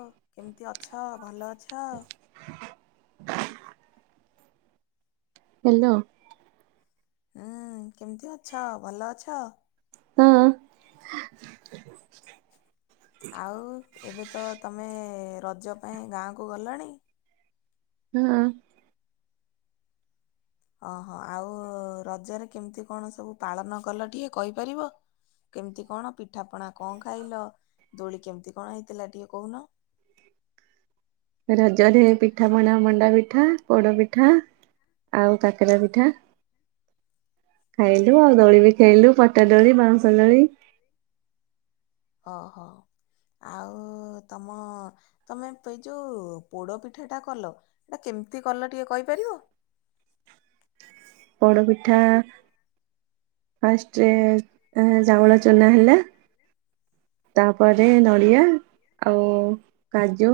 ହଉ କେମିତି ଅଛ, ଭଲ ଅଛ? ହ୍ୟାଲୋ। ଉଁ-ଉଁ-ଉଁ କେମିତି ଅଛ, ଭଲ ଅଛ? ହୁଁ। ଆଉ ଏବେ ତ ତମେଏ-ଏ ରଜ ପାଇଁ ଗାଆଁକୁ ଗଲଣି? ହୁଁ। ଓହୋଃ ଆଉ-ଉ-ଉ ରଜରେ କେମିତି କଣ ସବୁ ପାଳନ କଲ ଟିକେ କହିପାରିବ? କେମତି କଣ ପିଠାପଣା କଣ ଖାଇଲ ଦୋଳି କେମିତି କଣ ହେଇଥିଲା ଟିକେ କହୁନ? ରଜରେ ପିଠା ପଣା ମଣ୍ଡା ପିଠା, ପୋଡ ପିଠା। ଆଉ କାକେରା ପିଠା। ଖାଇଲୁ ଆଉ ଦୋଳି ବି ଖେଳିଲୁ ପଟା ଦୋଳି ବାଉଁଶ ଦୋଳି। ଓହୋଃ। ଆଉ-ଉ-ଉ ତମ ତମେ ଏଇ ଯୋଉ ପୋଡ ପିଠାଟା କଲ ସେଇଟା କେମ୍ କେମିତି କଲ ଟିକେ କହିପାରିବ? ପୋଡ଼ପିଠା ଫାଷ୍ଟରେ ଏଁ ଚାଉଳ ଚୁନା ହେଲା। ତାପରେ ନଡ଼ିଆ ଆଉ କାଜୁ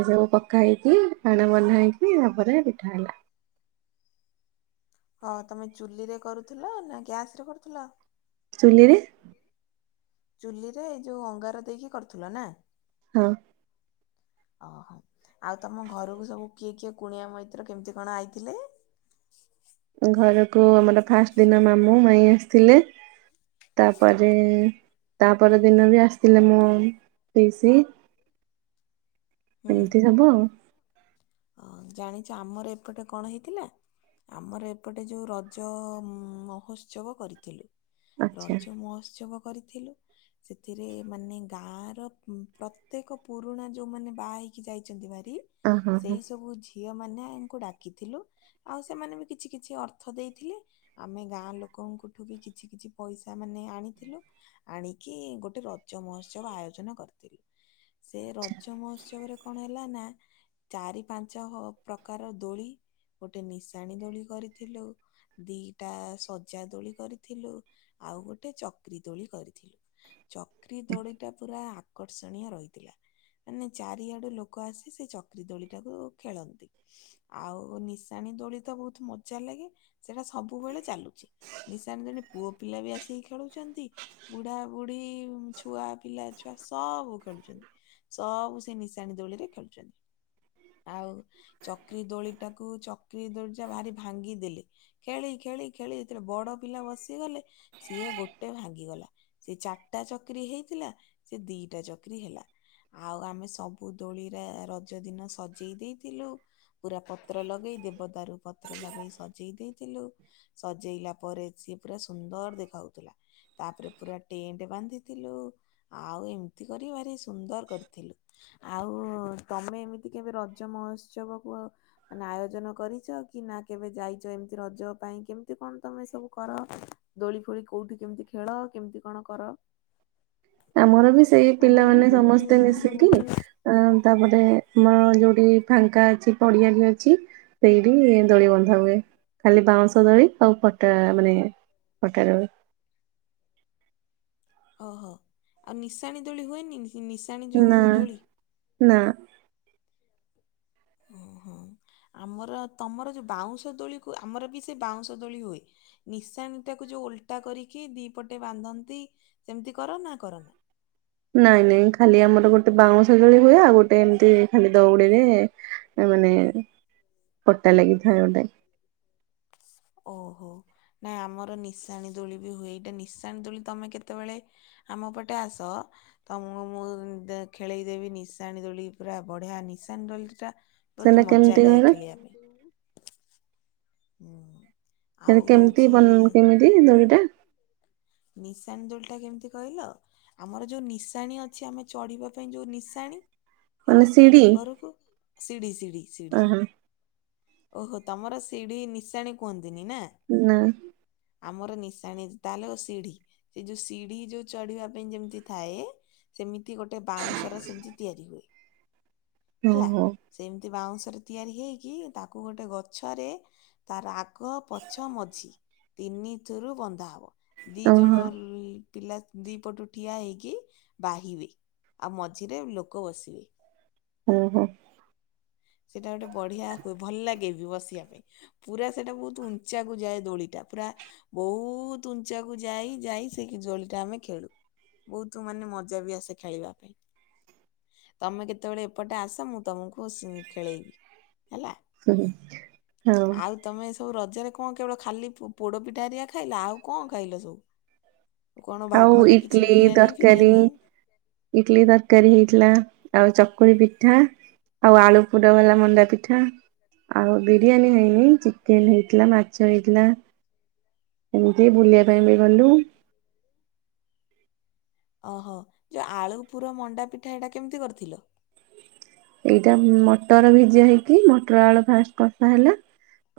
ଏସବୁ ପକା ହେଇକି ଆଣ ବନା ହେଇକି ତାପରେ ପିଠା ହେଲା। ହଁ ତମେ ଚୁଲିରେ କରୁଥିଲ ନା ଗ୍ୟାସରେ କରୁଥିଲ? ଚୁଲିରେ। ଚୁଲିରେ ଏଇ ଯୋଉ ଅଙ୍ଗାର ଦେଇକି କରୁଥିଲ ନା? ହୁଁ। ଓହୋଃ, ଆଉ ତମ ଘରକୁ ସବୁ କିଏ କିଏ କୁଣିଆ ମୈତ୍ର କେମିତି କଣ ଆଇଥିଲେ? ଘରକୁ ଆମର ଫାଷ୍ଟ ଦିନ ମାମୁଁ ମାଇଁ ଆସିଥିଲେ। ପାଇଁ ଆସିଥିଲେ ତାପରେ ତା ପରଦିନ ବି ଆସିଥିଲେ ମୋ ପିଇସୀ। ଏମିତି ସବୁ ଆଉ। ଆଉ ଜାଣିଛ ଆମର ଏପଟେ କଣ ହେଇଥିଲା? ଆମର ଏପଟେ ଯୋଉ ରଜଅ-ଅ ମହୋତ୍ସବ କରିଥିଲୁ। ଆଚ୍ଛା ରଜ ମହୋତ୍ସବ କରିଥିଲୁ। ସେଥିରେ ମାନେ ଗାଁଆର ପ୍ରତ୍ୟେକ ପୁରୁଣା ଯୋଉମାନେ ବାହା ହେଇକି ଯାଇଛନ୍ତି ଭାରି ଅ ହଁ ସେଇ ହଁ ସବୁ ଝିଅ ମାନଙ୍କୁ ଡାକିଥିଲୁ ଆଉ ସେମାନେ ବି କିଛି କିଛି ଅର୍ଥ ଦେଇଥିଲେ ଆମେ ଗାଁ ଲୋକଙ୍କୁ ଙ୍କଠୁ ବି କିଛି କିଛି ପଇସା ମାନେ ଆଣିଥିଲୁ, ଆଣିକି ଗୋଟେ ରଜ ମହୋତ୍ସବ ଆୟୋଜନ କରିଥିଲୁ ସେ ରଜ ମହୋତ୍ସବରେ କଣ ହେଲା ନା ଚାରି ପାଞ୍ଚ ପ୍ରକାରର ଦୋଳି ଗୋଟେ ନିଶାଣି ଦୋଳି କରିଥିଲୁ। ଦିଟା ସଜା ଦୋଳି କରିଥିଲୁ ଆଉ ଗୋଟେ ଚକ୍ରି ଦୋଳି କରିଥିଲୁ। ଚକ୍ରି ଦୋଳିଟା ପୁରା ଆକ୍ ଆକର୍ଷଣୀୟ ରହିଥିଲା ମାନେ ଚାରିଆଡୁ ଲୋକ ଆସି ସେ ଚକ୍ ଦୋଳି ଟାକୁ ଖେଳନ୍ତି। ଆଉ ନିଶାଣି ଦୋଳି ତ ବହୁତ ମଜା ଲାଗେ। ସେଟା ସବୁବେଳେ ଚାଲୁଚି। ନିଶାଣି ଦୋଳି ପୁଅ ପିଲା ବି ଆସିକି ଖେଳୁଛନ୍ତି। ବୁଢାବୁଢୀ ଛୁଆ ପିଲା ଛୁଆ ସବୁ ଖେଳୁଛନ୍ତି। ସବୁ ସେ ନିଶାଣି ଦୋଳିରେ ଖେଳୁଛନ୍ତି। ଆଉ ଚକ୍ରି ଦୋଳି ଟାକୁ ଚକ୍ରି ଦୋଳି ଟା ଭାରି ଭାଙ୍ଗିଦେଲେ। ଖେଳି ଖେଳି ଖେଳି ସେଥିରେ ବଡ ପିଲା ବସିଗଲେ ସିଏ ଗୋଟେ ଭାଙ୍ଗିଗଲା ସେ ଚାରିଟା ଚକ୍ରି ହେଇଥିଲା ସେ ଦିଟା ଚକ୍ରି ହେଲା। ଆଉ ଆମେ ସବୁ ଦୋଳିରେ ର ରଜ ଦିନ ସଜେଇ ଦେଇଥିଲୁ। ପୁରା ପତ୍ର ଲଗେଇ ଦେବଦାରୁ ପତ୍ର ଲଗେଇ ସଜେଇ ଦେଇଥିଲୁ। ଥିଲୁ। ସଜେଇଲା ପରେ ସିଏ ପୁରା ସୁନ୍ଦର ଦେଖାଉଥିଲା। ତାପରେ ପୁରା ଟେଣ୍ଟ ବାନ୍ଧି ଥିଲୁ। ଆଉ ଏମିତି କରି କି ଭାରି ସୁନ୍ଦର କରିଥିଲୁ। ଆଉ ତମେ ଏମିତି କେବେ ରଜ ମହୋତ୍ସବକୁ ମାନେ ଆୟୋଜନ କରିଛ କି ନା କେବେ ଯାଇଛ ଏମତି? ରଜ ପାଇଁ କେମିତି କଣ ତମେ ସବୁ କର? ଦୋଳି ଫୋଳି କୋଉଠି କେମିତି ଖେଳ? କେମିତି କଣ କର? [inaudible] ଆମର ବି ସେଇ ଆମର ବି ପିଲାମାନେ ସେଇ ସମସ୍ତେ ପିଲାମାନେ ମିଶିକି ସମସ୍ତେ ମି ଅ ତାପରେ ଆମର ଯୋଉଠି ଫାଙ୍କା ଅଛି ପଡିଆ ବି ଅଛି ସେଇଠି ଦୋଳି ବନ୍ଧା ହୁଏ। ଖାଲି ବାଉଁଶ ଦୋଳି ଆଉ ପଟା ମାନେ ପଟା ଦୋଳି। [inaudible] ଓହୋ। ଆଉ ନିଶାଣି ଦୋଳି ହୁଏନି। ନିଶାଣି ନା ଯୋଉ ଦୋଳି ନା ହୁଁ ହୁଁ ଆମ ଆମର ତମର ଯୋଉ ବାଉଁଶ ଦୋଳି କୁ ଆମର ବି ସେ ବାଉଁଶ ଦୋଳି ହୁଏ। ନିଶାଣିଟାକୁ ଯୋଉ ଓଲଟା ଓଲଟା କରିକି ଦି ପଟେ ବାନ୍ଧନ୍ତି ସେମିତି କର ନା କରନି? ନାଇଁ ନାଇଁ ଖାଲି ଆମର ଗୋଟେ ବାଉଁଶଦୋଳି ହୁଏ। ଆଉ ଗୋଟେ ଏମିତି ଖାଲି ଦଉଡିରେ ମାନେ ପଟା ଲାଗିଥାଏ ଗୋଟେ। ଓହୋ। ନାଇଁ ଆମର ନିଶାଣି ଦୋଳି ବି ହୁଏ। ଏଇଟା ନିଶାଣି ଦୋଳି ତମେ କେତେବେଳେ ଆମ ପଟେ ଆସ। ତମକୁ ମୁଁ ଖେଳେଇ ଦେବି ନିଶାଣି ଦୋଳି ପୁରା ବଢିଆ ନିଶ ନିଶାଣି ଦୋଳି ଟା ସେଟା ବହୁତ ମଜା କେମିତି ଲାଗେ କହିଲ ଖେଳିବା ପାଇଁ। ହୁଁ। ଆଉ ମାନେ କେମିତି ବନ୍ ହଉଛି କେମିତି ଦୋଳି ଟା? ନିଶାଣି ଦୋଳିଟା କେମିତି କହିଲ ଆମର ଯୋଉ ନିଶାଣି ଅଛି ଆମେ ଚଢିବା ପାଇଁ ଯୋଉ ନିଶାଣି ମାନେ ହେଲା। ସିଡି ଘରକୁ ସିଢ଼ି ସିଢ଼ି ସିଢ଼ି। ଓହୋ ଓହୋ ତମର ସିଢି ନିଶାଣି କୁହନ୍ତିନି ନା। ନା ଆମର ନିଶାଣି ତାହେଲେ ସିଢି ଏ ଯୋଉ ସିଢି ଯୋଉ ଚଢିବା ପାଇଁ ଯେମିତି ଥାଏ ସେମିତି ଏମିତି ଗୋଟେ ବାଉଁଶ ର ସେମିତି ତିଆରି ହୁଏ। ହେଲା। ଓହୋ ସେମିତି ବାଉଁଶ ରେ ତିଆରି ହେଇକି ତାକୁ ଗୋଟେ ଗଛରେ ତାର ଆଗ, ପଛ, ମଝି ତିନିଥୁରୁ ବନ୍ଧା ହବ। ଦି ଜଣ ଓହୋ ଲୋ ପିଲା ଦି ପଟୁ ଠିଆ ହେଇକି ବାହିବେ। ଆଉ ମଝିରେ ଲୋକ ବସିବେ। ଓ ହୋ। ସେଇଟା ଗୋଟେ ବଢିଆ ହୁଏ ଭଲ ଲାଗେ ବି ବସିବା ପାଇଁ। ପୁରା ସେଇଟା ବହୁତ ଉଞ୍ଚାକୁ ଯାଏ ଦୋଳିଟା। ପୁରା ବହୁତ ଉଞ୍ଚାକୁ ଯାଇ ଯାଇ ସେଇ ଦୋଳି ଟା ଆମେ ଖେଳୁ। ବହୁତ ମାନେ ମଜା ବି ଆସେ ଖେଳିବା ପାଇଁ। ତମେ କେତେବେଳେ ଏପଟେ ଆସ ମୁଁ ତମକୁ ଖେଳେଇବି। ହେଲା। [unintelligible] ହଁ। ଆଉ ତମେ ସବୁ ରଜରେ କଣ କେବଳ ଖାଲି ପୋଡପିଠା ହେରିଆ ଖାଇଲ। ଆଉ କଣ ଖାଇଲ ସବୁ? କଣ ବା- ଆଉ ଘରେ କିଛି ଇଟଲି ବିରିୟାନୀ ତରକାରୀ ଫିରିୟାନୀ ଇଟଲି ତରକାରୀ ହେଇଥିଲା। ଆଉ ଚକୁଳି ପିଠା। ଆଉ ଆଳୁ ପୁର ବାଲା ମଣ୍ଡା ପିଠା। ଆଉ ବିରିୟାନୀ ହେଇନି। ଚିକେନ ହେଇଥିଲା, ମାଛ ହେଇଥିଲା। ଏମିତି ବୁଲିବା ପାଇଁ ବି ଗଲୁ। ଓହୋ ଯୋଉ ଆଳୁ ପୁର ମଣ୍ଡା ପିଠା ଏଇଟା କେମିତି କରିଥିଲ? ଏଇଟା ଏଇଟା ମଟର ଭିଜା ହେଇକି, ମସଲା ମଟର ଭିଜା ଆଳୁ ହେଇଛି ଫାଷ୍ଟ କଷା ହେଲା। ମସଲା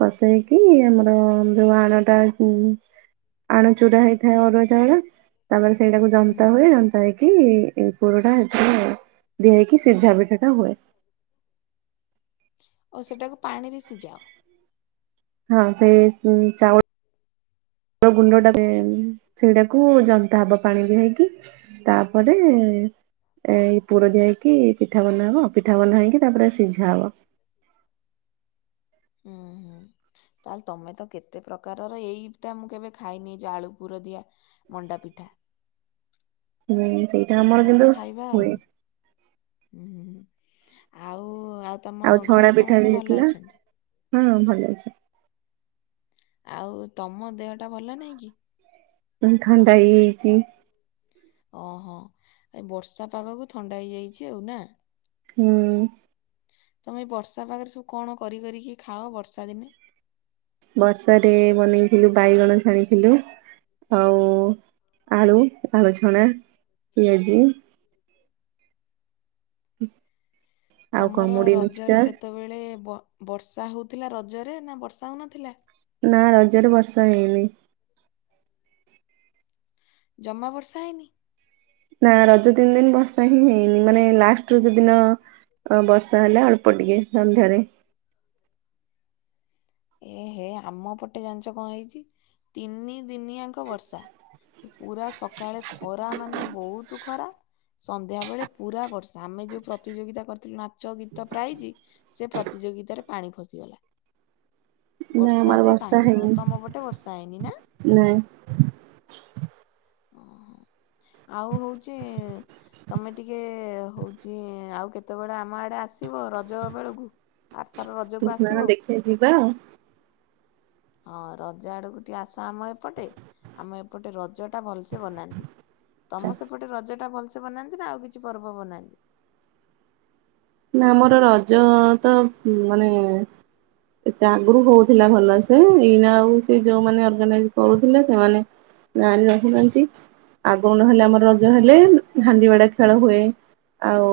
କସେଇକି ଆମର ଯୋଉ ଗୁଡା ଆଣଟା ଫାଷ୍ଟ କଷା ହେଲା କଷେଇକି ଆମର ଅଦାଟା ପାଣି ଆଣ ଚୁରା ହେଇଥାଏ ଅରୁଆ ସୁୁଧା ଚାଉଳ ହେଇଥାଏ ଅଦା ଚାଉଳ ତା ତାପରେ ସେଇଟାକୁ ଜନ୍ତା ହୁଏ, ଜନ୍ତା ହେଇକି ଦରକାର ହୁଏ ପୁର ଟା ଦରକାରକି ଏଥିରେ ସେଇ ପୁରଟା ଦିଆ ହେଇକି ସେଥିରେ ସିଝା ପିଠା ଟା ପୁରେଇକି ହୁଏ। ସିଝା ପିଠାଟା ହୁଏ। ଓ ସେଟାକୁ ପାଣିରେ ସିଝାଅ? ହଁ ସେ ସେଇ ଚାଉଳ [inaudible] ଗୁଣ୍ଡ ଟା ଗୁଣ୍ଡଟାକୁ ତାପରେ ସେଟାକୁ ଜନ୍ତାକ ପାଣି ଦେଇକି ସେଇଟାକୁ ଜନ୍ତା ହବ ତାପରେ ଏ ପୁର ପାଣିରେ ଦେଇକି ହେଇକି ପିଠା ବନାହବ ପିଠା ବନାହେଇକି ତାପରେ ଏ ପୁର ଦିଆ ହେଇକି ପିଠା ବନା ହବ, ପିଠା ବନା ହେଇକି ତାପରେ ସିଝା ହବ। ହୁଁ ହୁଁ। ତାହେଲେ ତମେ ତ କେତେ ପ୍ରକାରର ଏଇଟା ମୁଁ କେବେ ଖାଇନି ଯୋଉ ଆଳୁ ପୁର ଦିଆ ମଣ୍ଡା ପିଠା। ହୁଁ, ସେଇଟା ଆମର କୋଉଦିନ ଗୋଟେ କିନ୍ତୁ ଖାଇବା ଆଉ। ହୁଏ। ହୁଁ ହୁଁ ହୁଁ ଆଉ ତମ ଆଉ ଛଣା ଘରେ ପିଠା ସମସ୍ତେ ବି ଭଲ ହେଇଥିଲା, ଅଛନ୍ତି? ହଁ ଭଲ ଅଛି। ଆଉ ତମ ଦେହଟା ଭଲ ନାଇଁ କି? ଥଣ୍ଡା ହେଇଯାଇଛି। ଓହୋ ଏ ବର୍ଷା ପାଗକୁ ଥଣ୍ଡା ହେଇଯାଇଛି ଆଉ ନା? ହୁଁ। ତମେ ଏଇ ବର୍ଷା ପାଗରେ ସବୁ କଣ କରି କରିକି ଖାଅ ବର୍ଷା ଦିନେ? ବର୍ଷାରେ ବନେଇଥିଲୁ ବାଇଗଣ ଛାଣିଥିଲୁ। ଆଉ ଆଳୁ ଆଳୁ ଛଣା, ପିଆଜି। [inaudible] ତମର କମୁଡି ରଜରେ ମିକ୍ସଚର ସେତେବେଳେ ବର୍ଷା ହଉଥିଲା ରଜରେ ନା ବର୍ଷା ହଉନଥିଲା? ନା ରଜରେ ବର୍ଷା ହେଇନି। ଜମା ବର୍ଷା ହେଇନି? ନା ରଜ ତିନି ଦିନ ବର୍ଷା ହିଁ ହେଇନି। ମାନେ ଲାଷ୍ଟ ରଜ ଦିନ ଅ ବର୍ଷା ହେଲା ଅଳ୍ପ ଟିକେ ସନ୍ଧ୍ୟାରେ। [inaudible] ଏହେ ଆମ ପଟେ ଜାଣିଛ କଣ ହେଇଛି ତିନି ଦିନିଆଙ୍କ ବର୍ଷା। ପୁରା ସକାଳେ ଖରା ମାନେ ବହୁତ ଖରା। ସନ୍ଧ୍ୟା ବେଳେ ପୁରା ବର୍ଷା। ଆମେ ଯୋଉ ପ୍ରତିଯୋଗିତା କରିଥିଲୁ ନା ଚ ଗୀତ ପ୍ରାଇଜି ସେ ପ୍ରତିଯୋଗିତାରେ ପାଣି ଫସିଗଲା। ନା ବର୍ଷା ଆମର ଯେ କାହିଁରେ କଣ, ହେଇନି ତମ ପଟେ ବର୍ଷା ହେଇନି ନା? ନାଇଁ। ଓହୋ ଆଉ ହଉଛି ତମେ ଟିକେ ହଉଛି ଆଉ କେତେବେଳେ ଆମ ଆଡେ ଆସିବ ରଜ ବେଳକୁ? ଆରଥର [unintelligible] ରଜକୁ ଆସିବ ଦେଖିବା ଯିବା ଆଉ। ହଁ ରଜା ଆଡକୁ ଟିକେ ଆସ ଆମ ଏପଟେ ଆମ ଏପଟେ ରଜ ଟା ଭଲସ ସେ ବନାନ୍ତି। ତମ ସେପଟେ ରଜ ଟା ଭଲ ବନାନ୍ତି ନା ଆଉ କିଛି ପର୍ବ ବନାନ୍ତି? ନା ଆମର ରଜ ତ ମାନେ ଏତେ ଆଗରୁ ହଉଥିଲା ମାନେ ଆଗରୁ ଭଲ ସେ ହଉଥିଲା ଭଲସେ ଏଇନା ଆଉ ସେ ଆଉ ଯୋଉମାନେ ସେ ଅର୍ଗାନାଇଜ ଯୋଉମାନେ କରୁଥିଲେ ସେମାନେ ଆପଣମାନେ ନାଁରେ କହୁଥିଲେ ରହିନାହାନ୍ତି ଆଗ ନ ହେଲେ ଆମର ସେମାନେ ରଜ ଜାଣିନଥାନ୍ତି ହେଲେ ଆଗ ହେଲା ହାଣ୍ଡି ବାଡ଼ା ଖେଳ ଆମର ହୁଏ। ଆଉ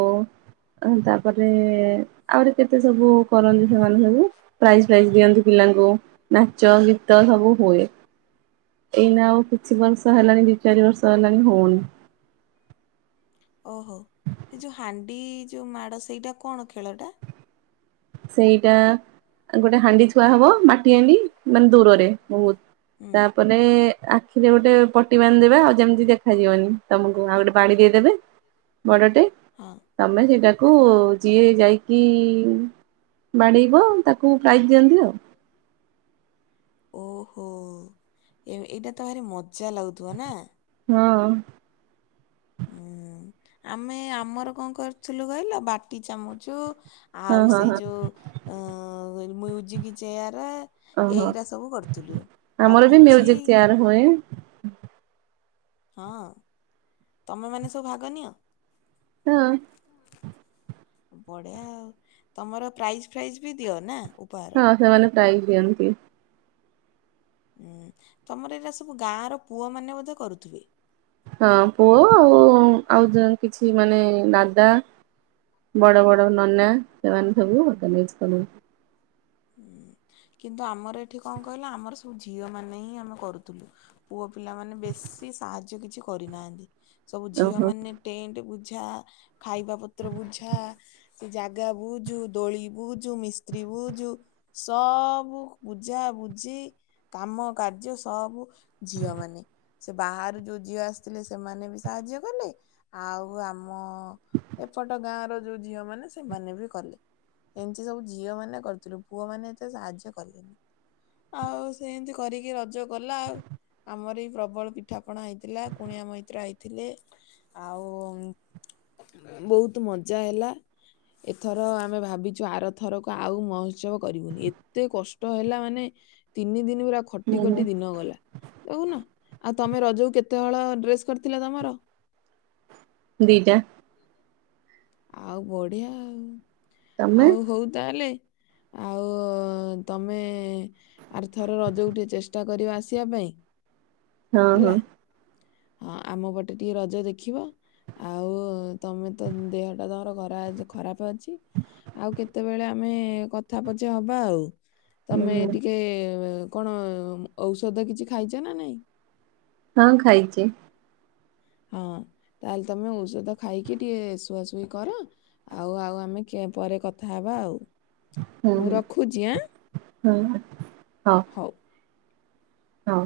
ତାପରେ ଆହୁରି କେତେ ସବୁ କରନ୍ତି ରଜରେ ସେମାନେ ସବୁ ପ୍ରାଇଜ ପ୍ରାଇଜ ହାଣ୍ଡିଗୁଡ଼ା ଖେଳ ହୁଏ ଆଉ ଦିଅନ୍ତି ତାପରେ ଆହୁରି କେତେ ସବୁ କରନ୍ତି ଖେଳ ହୁଏ ପ୍ରାଇଜ୍ ଫ୍ରାଇଜ୍ ପିଲାଙ୍କୁ ଦିଅନ୍ତି ପିଲାଙ୍କୁ ନାଚ ଗୀତ ନାଚ ସବୁ ଗୀତ ହୁଏ। ସବୁ ହୁଏ। ଏଇ ନା ଆଉ କିଛି ବର୍ଷ ହେଲାଣି ଦୁଇ ଚାରି ବର୍ଷ ହେଲାଣି ହଉନି। ଓହୋ ସେ ଯୋଉ ହାଣ୍ଡି ଯୋଉ ମାଡ ସେଇଟା କଣ ଖେଳଟା? ସେଇଟା ଗୋଟେ ହାଣ୍ଡି ଥୁଆ ହବ ମାଟି ହାଣ୍ଡି ମାନେ ଦୂରରେ ବହୁତ। ହୁଁ ତାପରେ ଆଖିରେ ଗୋଟେ ପଟି ବାନ୍ଦେବେ ଆଉ ଯେମିତି ଦେଖାଯିବନି ତମକୁ ଆଉ ଗୋଟେ ବାଡି ଦେଇଦେବେ। ବଡଟେ ହଁ। ତମେ ସେଇଟାକୁ ଯିଏ ଯାଇକି ବାଡ଼େଇବ ତାକୁ ପ୍ରାଇଜ ଦିଅନ୍ତି ଆଉ। ଓହୋ ଏ ଏଇଟା ତ ଭାରି ମଜା ଲାଗୁଥିବ ନା। [inaudible] ହୁଁ ଆମେ ଆମର କଣ କରିଥିଲୁ କହିଲା ବାଟି ଚାମୁଚୁ। ହଁ ଆଉ ହଁ ସେଇ ହଁ ଯୋଉ ଅ ମଜିକି ଚେୟାର। ଓହୋ ଏଇଗୁରା ସବୁ କରୁଥିଲୁ ଆଉ ଆମର ବି ପୁଚି ମ୍ୟୁଜିକ ଚିଆର ହୁଏ। ହଁ ତମେ ମାନେ ସବୁ ଭାଗ ନିିଅ? ହଁ। ବଢିଆ ଆଉ ତମର ପ୍ରାଇଜ ଫାଇଜ ବି ଦିଅ ନା? ଉପହାର ହଁ ସେମାନେ ପ୍ରାଇଜ ଦିଅନ୍ତି। ହୁଁ ତମର ଏଇଟା ସବୁ ଗାଁ ର ପୁଅ ମାନେ ବୋଧେ କରୁଥିବେ? ହଁ ପୁଅ ହଁ ଆଉ ପୁଅ ପୁଅ ଆଉ କିଛି ମାନେ ଆଉ ଦାଦା। କିଛି ମାନେ ବଡ ଦାଦା ବଡ ନନା ବଡ଼ ବଡ଼ ନନା ସେମାନେ ଥିଲେ। ସବୁ। [unintelligible] ହୁଁ। କିନ୍ତୁ ଆମର ଏଠି କଣ କହିଲ ଆମର ସବୁ ଝିଅ ମାନେ ହିଁ ଆମେ କରୁଥିଲୁ ପୁଅ ପିଲା ମାନେ ବେଶୀ ସିଏ ସାହାଯ୍ୟ କିଛି କରିନାହାନ୍ତି ସବୁ ଝିଅ ଓହୋ ମାନେ ଟେଣ୍ଡ ବୁ ବୁଝା ଖାଇବା ପତ୍ର ବୁଝା, ସେ ଜାଗା ବୁଝୁ, ଦୋଳି ବୁଝୁ, ମିସ୍ତ୍ରୀୁ ବୁଝୁ। ସବୁ ବୁଝା ବୁଝି କାମ କାର୍ଯ୍ୟ ସବୁ ଝିଅ ମାନେ। ସେ ବାହାରୁ ଯୋଉ ଝିଅ ଆସିଥିଲେ ସେମାନେ ବି ସାହାଯ୍ୟ କଲେ ଆଉ ଆମ ଏପଟ ଗାଁ ର ଯୋଉ ଝିଅ ମାନେ ସେମାନେ ବି କଲେ ଏମିତି ସବୁ ଝିଅ ମାନେ କରିଥିଲୁ। ପୁଅ ମାନେ ଏତେ ସାହାଯ୍ୟ କଲେନି ଆଉ ସେମିତି କରିକି ରଜ ଗଲା ଆଉ। ଆମର ଏଇ ପ୍ରବଳ ପିଠାପଣା ହେଇଥିଲା କୁଣିଆ ମଇତ୍ର ଆଇଥିଲେ। ଆଉ ବହୁତ ମଜା ହେଲା ଏଥର ଆମେ ଭାବିଛୁ ଆରଥରକୁ ଆଉ ମ ଶ୍ରମ କରିବୁନି ଏତେ କଷ୍ଟ ହେଲା ମାନେ ତିନି ଦନ ପୁରା ଖଟି ହୁଁ ହୁଁ ଖଟି ଦିନ ଗଲା ଦେଖୁନ। ଆଉ ତମେ ରଜକୁ କେତେ ହଳ ଡ୍ରେସ କରିଥିଲ ତମର? ଦିଟା। ଆଉ ବଢିଆ ଆଉ ତମେ ଆଉ ହଉ ତାହେଲେ ଆଉ ଅ ତମେ ଆରର୍ଥର ରଜକୁ ଟିକେ ଚେଷ୍ଟା କରିବ ଆସିବା ପାଇଁ। ହଁ ହେଲା ହଁ। ହଁ ଆମ ପଟେ ଟିକେ ରଜ ଦେଖିବ। ଆଉ ତମେ ତ ଦେହ ଟା ତମର ଖରା ଆଜି ଖରାପ। ଅଛି ଆଉ କେତେବେଳେ ଆମେ କଥା ପଛ ହବା ଆଉ। ତମେ ଟିକେ କଣ ଔଷଧ କିଛି ଖାଇଛ ନା ନାଇଁ? ହଁ ଖାଇଚି। ହଁ ତାହେଲେ ତମେ ଔଷଧ ଖାଇକି ଟିକେ ଶୁଆସୁଇ କର ଆଉ, ଆଉ ଆମେ ପରେ କଥା ହେବା ଆଉ। ହଁ ମୁଁ ରଖୁଛି ଆଁ ହଁ ହଁ ହଉ। ହଉ।